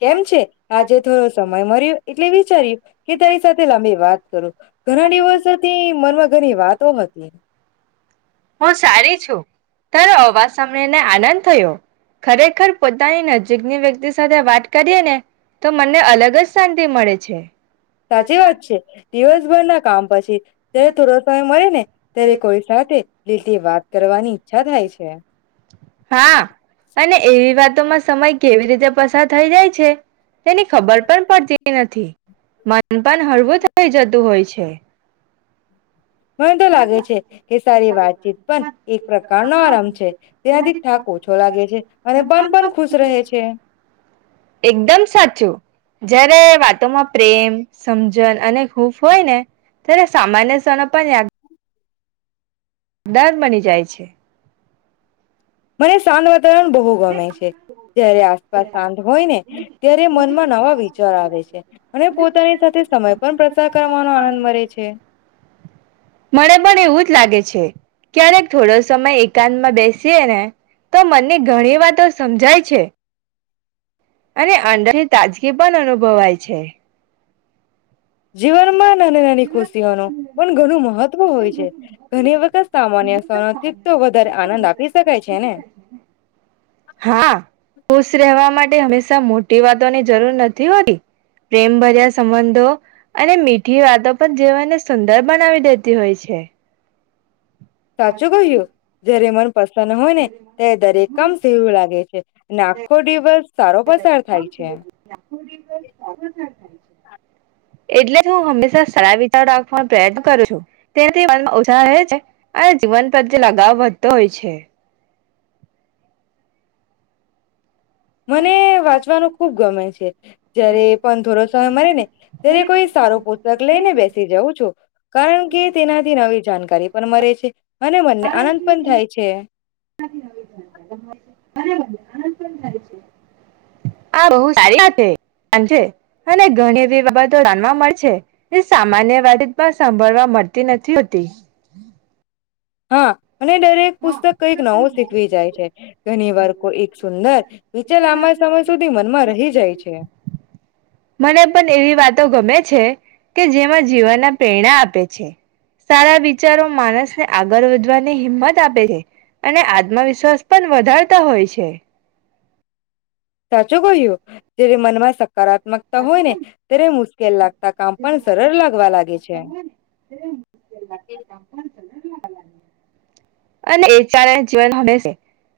કેમ છે આજે થોડો સમય મળર્યો એટલે વિચાર્યું કે તારી સાથે લાંબી વાત કરો ઘણા દિવસોથી મનમાં ઘણી વાતો હતી. હું સારી છું. તારો અવાજ સાળીને આનંદ થયો ખરેખર પોતાની નજીકની વ્યક્તિ સાથે વાત કરીએ ને તો મને અલગ જ શાંતિ મળે છે. સાચી વાત છે દિવસભર ના કામ પછી જયારે થોડો સમય મળે ને ત્યારે કોઈ સાથે લી. હા અને એવી વાત. તોમાં સમય કેવી રીતે પસાર થઈ જાય છે. તેની ખબર પણ પડતી. નથી. ખાનપાન હળવું થઇ જતું હોય છે. જ. મને તો લાગે છે કે સારી વાતચીત પણ એક પ્રકારનો આરામ છે તેનાથી થાક ઓછો લાગે છે અને મન પણ ખુશ રહે છે. એકદમ સાચું જયારે વાતોમાં પ્રેમ સમજણ અને ખૂફ હોય ને. ના સામાન્ય જણપ. દાન બની જાય છે. મને સાંત વા. રણ બહુ ગમે છે જય્યારે આસપાસ શાંત હોય ને ત્યારે મનમાં નવા વિચાર આવે છે અને પોતાની સાથે સમય પણ પ્રસાર કરવાનો આનંદ મળે છે. મને પણ એવું જ લાગે ક્યારેક થોડો સમય એકાંતમાં બેસીએ ને તો મને. ઘણી વાર તો સમજાય છે. અને અંદરની તાજગી પણ અનુભવાય છે. જીવનમાં. નાની નાની ખુશીઓ ન પણ ઘણું મહત્વ હોય છે ઘણી વખત સામાન્ય સનોથી તો વધારે આનંદ આપી શકાય છે ને. હા ખુશ રહેવા માટે હંમેશા મોટી વાતોની જરૂર નથી હોતી પ્રેમ ભર્યા સંબંધો અને મીઠી વાત. તો પણ જેવાને સુંદર બનાવી દેતી હોય છે. સાચું કહ્યું જય્યારે માર. પસંદ હોય ને તે દરેકમ સવું લાગે છે. અને આખો દિવસ. સારો થાય પસાર છે છે. એટલે જ હું હંમેશા સારા વિચાર રાખવાનો પ્રયત્ન કરું છું તેનાથી મનમાં ઉછહ રહે છે અને જીવન પ્રત્યે લગાવ વધતો હોય છે. મને વાંચવાનું ખુબ ગમે છે જયારે પણ થોડો સમય મળે ને ત્યારે કોઈ સારું પુસ્તક લઈને બેસી જવં છું કારણ કે તેનાથી નવી જાણકારી પણ મળે છે. અને મનને કારણ આનંદ પણ થાય છે આ બો સારી અને ઘણી એવી બાબતો જાણવા મળ છે જે સામાન્ય વાત પણ સાંભળવા મળતી નથી હોતી. હા. અને દરેક પુસ્તક કઈક નવું શીખવી જાય છે ઘણી વાર કો એક સુંદર નીચે લાંબા સમય સુધી મનમાં રહી જાય છે. તો ગમે છે કે જેમાં જીવાનના પ્રેરણા આપે છે સારા વિચારો માણસને આગળ વધવાની હિંમત આપે છે અને આત્મવિશ્વાસ પણ વધારતા હોય છે. સાચો કહ્યું જે્યારે મનમાં સકારાત્મકતા હોય ને ત્યારે મુ કેલા કામ પણ સરળ લાગવા લાગે છે. અને જીવન હમે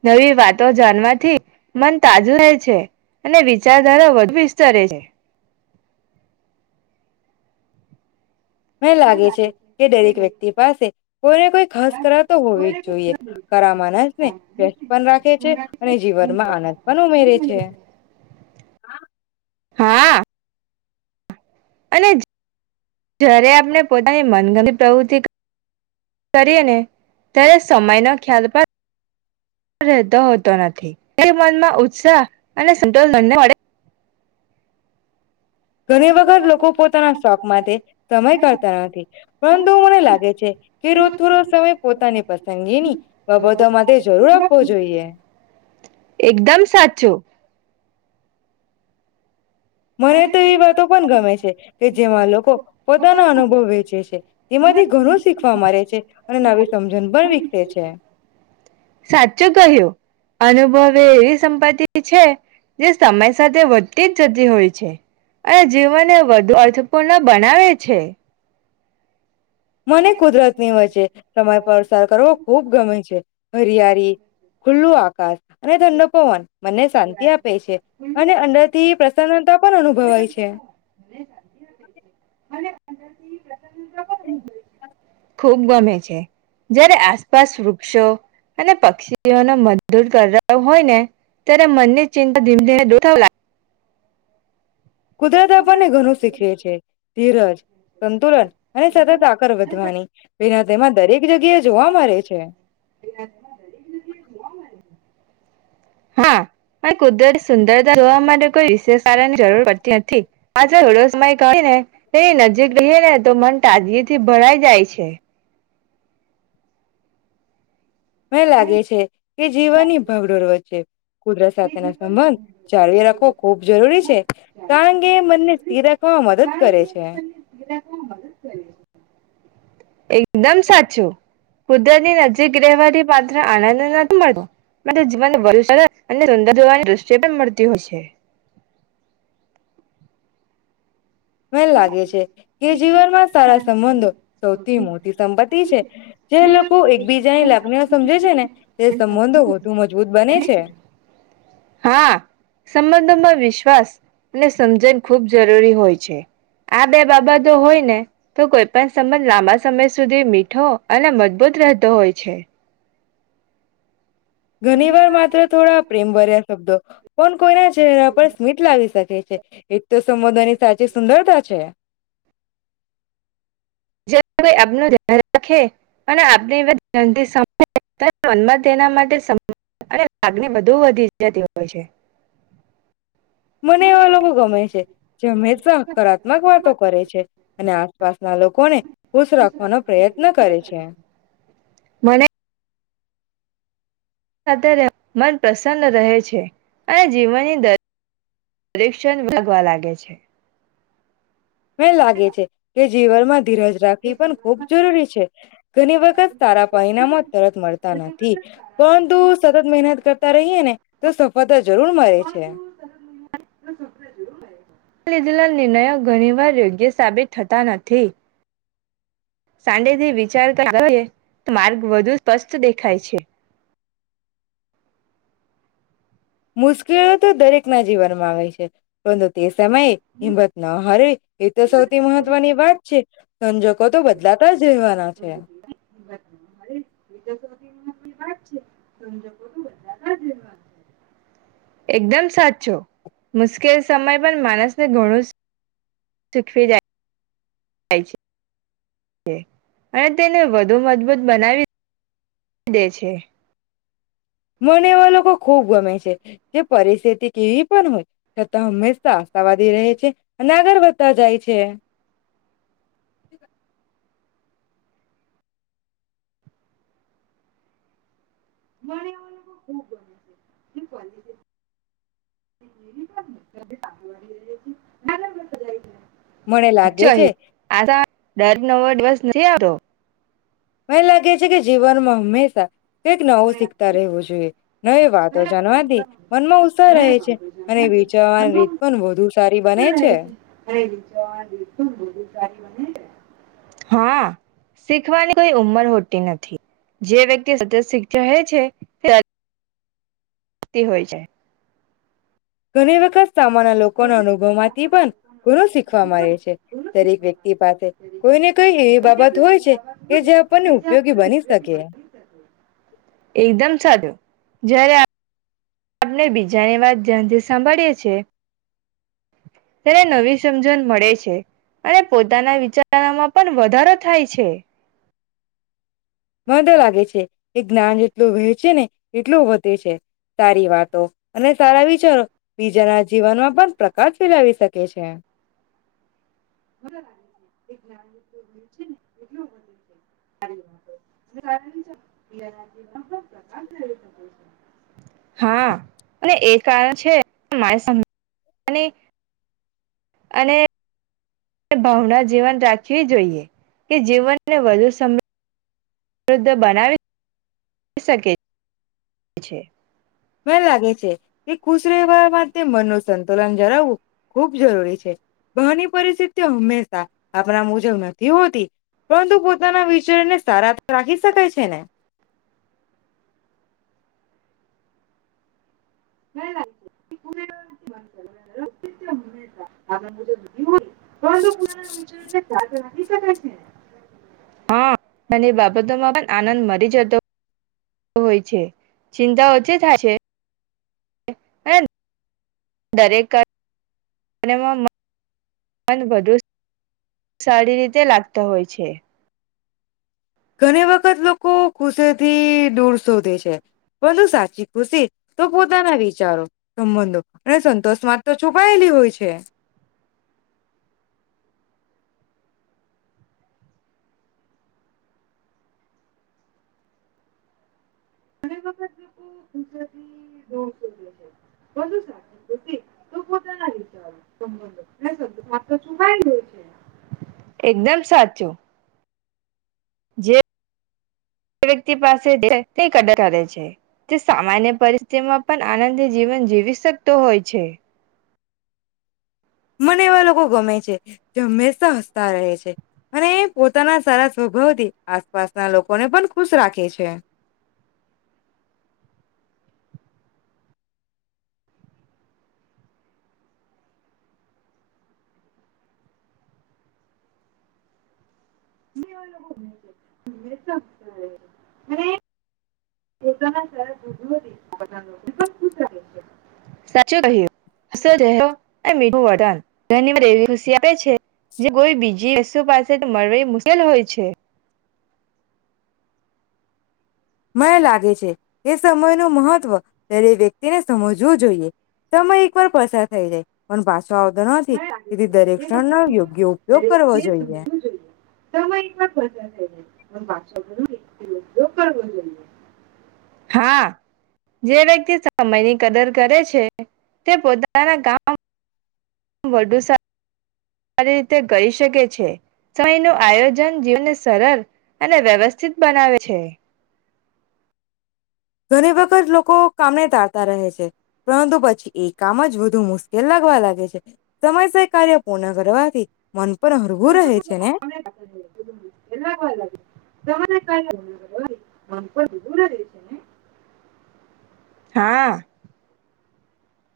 નવી વાતો જાણવાથી મન તાજુ રહે છે અને વિચારધારા વધુ વિસ્તરે છે. મં લાગે છે કે દરેક વ્યક્તિ પાસે કોઈને કોઈ ખસ કરાતો હોવી જ જોઈએ કરા માનસને વ્યસ્ત પણ રાખે છે અને જીવનમાં આનંદ પણ ઉમેરે છે. હા. હા અને જ્યારે આપણે પોતાની મનગમતી પ્રવૃતિ કરીએ ને ત્યારે સમય નો ખ્યાલ પણ રહેતો હોતો નથી એ મનમાં ઉત્સાહ અને સ મળે ઘણી વખત લોકો પોતાના શોખ માટે સમય કરતા નથી પરંતુ મને લાગે છે કે રોજ થોડો સમય પોતાની પસંદગીની બાબતો માટે જરૂર આપવો જોઈએ. એકદમ સાચું મને તો એ વાતો પણ ગમે છે કે જેમાં લોકો પોતાનો અનુભવ વેચે છે તેમાંથી ઘણું શીખવા મારે છે અને નવી સમજણ પણ વિકસે છે. હ એવી સંપત્તિ છે જે સમય સાથે વધતી જ જતી હોય છે. અને જીવન એ વધુ અર્થપૂર્ણ બનાવે છે. મને કુદરતની વચ્ચે સમય પરસાર કરવો ખુબ ગમે છે. હરિયારી ખુલ્લું આકાશ. અને ઠંડો પવન મને શાંતિ આપે છે. અને અંદર થી [unintelligible] [unintelligible] [unintelligible] ખુબ ગમે છે જયારે આસપાસ વૃક્ષો અને પક્ષીઓનો મત દૂર કર હોય ને ત્યારે મનની ચિંતા ધીમે ધીમે દૂર થવા કુદરત આપણને ઘણું શીખવે છે. ધીરજ. સંતુલન અને સતત આગળ વધવાની. [unintelligible] જગ્યા જોવા મળ છે. હા કુદરત સુંદરતા જોવા માટે કોઈ વિશેષ કારણની જરૂર પડતી નથી પાછ થોડો સમય કને એ નજીક ર ને તો મન તાજગી થી ભરાઈ જાય છે. મ લાગે છે કે જીવનની ભગડોળ વચ્ચે કુદરત સાથેના સંબંધ જાળવી રાખવો ખૂબ જરૂરી છે કારણ કે એ મનને સ્થિર રાખવામાં મદદ કરે છે. એક એકદમ સાચું. કુદરતની નજીક રહેવાથી પાત્ર આનંદ જ મળતો. પરંતુ જીવનને વધુ સરળ અને સુંદર જોવાની દૃષ્ટિ પણ મળતી હોય છે. મને લાગે છે કે જીવનમાં સારા સંબંધો સૌથી મોટી સંપત્તિ છે જે લોકો એકબીજાની લાગણીઓ સમજે છે ને તે સંબંધો વધુ મજબૂત બને છે. હા સંબંધોમાં વિશ્વાસ અને સમજણ ખૂબ જરૂરી હોય છે આ બે બાબતો હોય ને તો કોઈ પણ સંબંધ લાંબા સમય સુધી મીઠો અને મજબૂત રહેતો હોય છે. ઘણી વાર માત્ર થોડા પ્રેમ ભર્યા શબ્દ પણ કોઈના ચહેરા પર સ્મીટ લાવી શક. એ છે એ [unintelligible] તો સંબોદની તાજી સુંદરતા છે. જે આપનું ધન રાખે અને આપને અને ધ્યાન થી સાંભળે મનમાં તેના માટે લાગની બુદુ વધી જતી હોય છે. મને એવા લોકો ગમે છે જે હંમેશા હકારાત્મક વાતો કરે છે અને આસપાસના લોકોને ખુશ રાખવાનો પ્રયત્ન કરે છે. મને સાથે મન પ્રસન્ન રહે છે અને જીવનની દરેક દરીક્ષણ વાગવા લાગે છે. મે લાગે છે કે જીવરમાં ધીરજ રાખવી પણ ખૂબ જરૂરી છે. ઘણી વખત સારા પરિણામો તરત મળતા નથી પરંતુ સતત મહેનત કરતા રહીએ ને તો સફદ જ જરૂર મરે છે. લીધેલા નિર્ણયો ઘણીવાર યોગ્ય સાબિત થતા નથી. સાંતિથી વિચારતા કરીએ તો માર્ગ વધુ સ્પષ્ટ દેખાય છે. મુશ્કેલો તો દરેક ના જીવનમાં આવે છે પરંતુ તે સ સમયે હિંમત ન હરેવે એ તો સૌથી મહત્વની વાત છે. સંજોકો તો બદલાતા જ રહેવાના જ [unintelligible] છે. એકદમ સાચું મુશ્કેલ સમય પણ માણસને ઘણું શીખવી જા અને તેને વધુ મજબૂત બનાવી દે છે. મને એવા લોકો ખૂબ ગમે છે જે પરિસ્થિતિ કેવી પણ હોય છતાં હંમેશા આશાવાદી રહે છે અને આગળ વધતા જાય છે. એ લોકો બને છે. મને લાગે છે સાચચોહી આ દર નવો દિવસ નથી આવતો. મને લાગે છે કે જીવનમાં હંમેશા કઈક નવો શીખતા રહેવું જોઈએ. નવી વે વાતો જાણવાથી મનમાં ઉત્સાહ રહે છે અને વિચારવાની રીત પણ વધુ સારી બને છે. સારી બને હા શીખવાની કોઈ ઉમર હોતી નથી જે વ્યક્તિ સતત શીખ રહે છે. તી હોય જાય. ઘણી વખત સામાન્ય લોકો ના અનુભવ માંથી પણ ધણું શીખવા મળે છે દરેક વ્યક્તિ પાસે કોઈને કઈ એવી બાબત હોય છે કે જે આપણને ઉપયોગી બની શકે જ્યારે આપ [unintelligible] આપને બીજાની વાત ધ્યાનથી સાંભળીએ છે ત્યારે નવી સમજણ મળે છે અને પોતાના વિચારોમાં પણ વધારો થાય છે. મન તો લાગે છે કે જ્ઞાન જેટલું વહેંચે ને એટલું વધે છે. સારી વાતો અને સારા વિચારો બીજાના જીવનમાં પણ પ્રકાશ ફેલાવી શકે છે. [inaudible] હા અને એ કારણ છે [unintelligible] અને ભાવના જીવન રાખવી જોઈએ કે જીવનને વધુ સમ વૃદ્ધ બનાવી શકે છે. મને લાગે છે કે ખુશ રહેવા માટે મનનું સંતુલન જાળવવું ખૂબ જરૂરી છે. બહાર ની પરિસ્થિતિઓ હંમેશા આપણા મુજબ નથી હોતી, પરંતુ પોતાના વિચારને સારા રાખી શકાય છે ને? [inaudible] [inaudible] [inaudible] હ અને બંને બાબતોમાં પણ આનંદ મરી જતો હોય છે, ચિંતા ઓછી થાય છે. [inaudible] દરેક કાર્યમાં મન વધુ સા સારી રીતે લાગતા હોય છે ઘણી વખત લોકો ખુશેથી દૂર શોધે છે પરંતુ સાચી ખુશી તો પોતાના વિચારો સંબંધો અને સંતોષમાં તો છુપાયેલી હોય છે [inaudible] એકદમ સાચું દરેક વ્યકિત પાસે [inaudible] કદર કરે છે તે સામાન્ય પરિસ્થિતિમાં પણ આનંદ જીવન જીવી શકતો હોય છે મને એવા લોકો ગમે છે જે હંમેશા હસતા રહે છે, અને એ પોતાના સારા સ્વભાવથી આસપાસના લોકોને પણ ખુશ રાખે છે [inaudible] [unintelligible] હોય છે મને લાગે છે કે સમયનું મહત્વ દરેક વ્યક્તિને સમજવું જોઈએ. સમય એકવાર પસાર થઈ જાય પણ પાછ [inaudible] [inaudible] યોગ્ય ઉપયોગ કરવો જોઈએ. હા જે વ્યક્તિ સમયની કદર કરે છે તે પોતાના કામ વધુ સારું સારી રીતે કરી શકે છે સમયનું આયોજન જીવનને સરળ અને વ્યવસ્થિત બનાવે છે ઘણી વખત લોકો કામને [unintelligible] રહે છે. પરંતુ પછી એ કામ જ વધુ મુશ્કેલ લાગવા લાગે છે, સમયસય કાર્ય પૂર્ણ કરવાથી મન પણ હળવું રહે છે ને [inaudible] જેના કારણે [inaudible] હા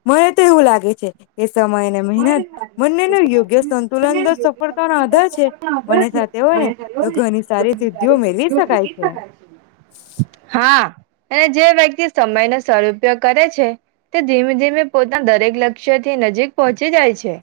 મને તો એવું લાગે છે કે સમય અને મહેનત બંને નો યોગ્ય સંતુલન સફળતાનો આધાર છે. બંને સાથે હોય ને તો ઘની સારી સિદ્ધિઓ મેળવી શકાય છે હા અને જે વ્યક્તિ સમયનો સદઉપયોગ કરે છે, તે ધીમે ધીમે પોતાના દરેક લક્ષ્યથી નજીક પહોંચી જાય છે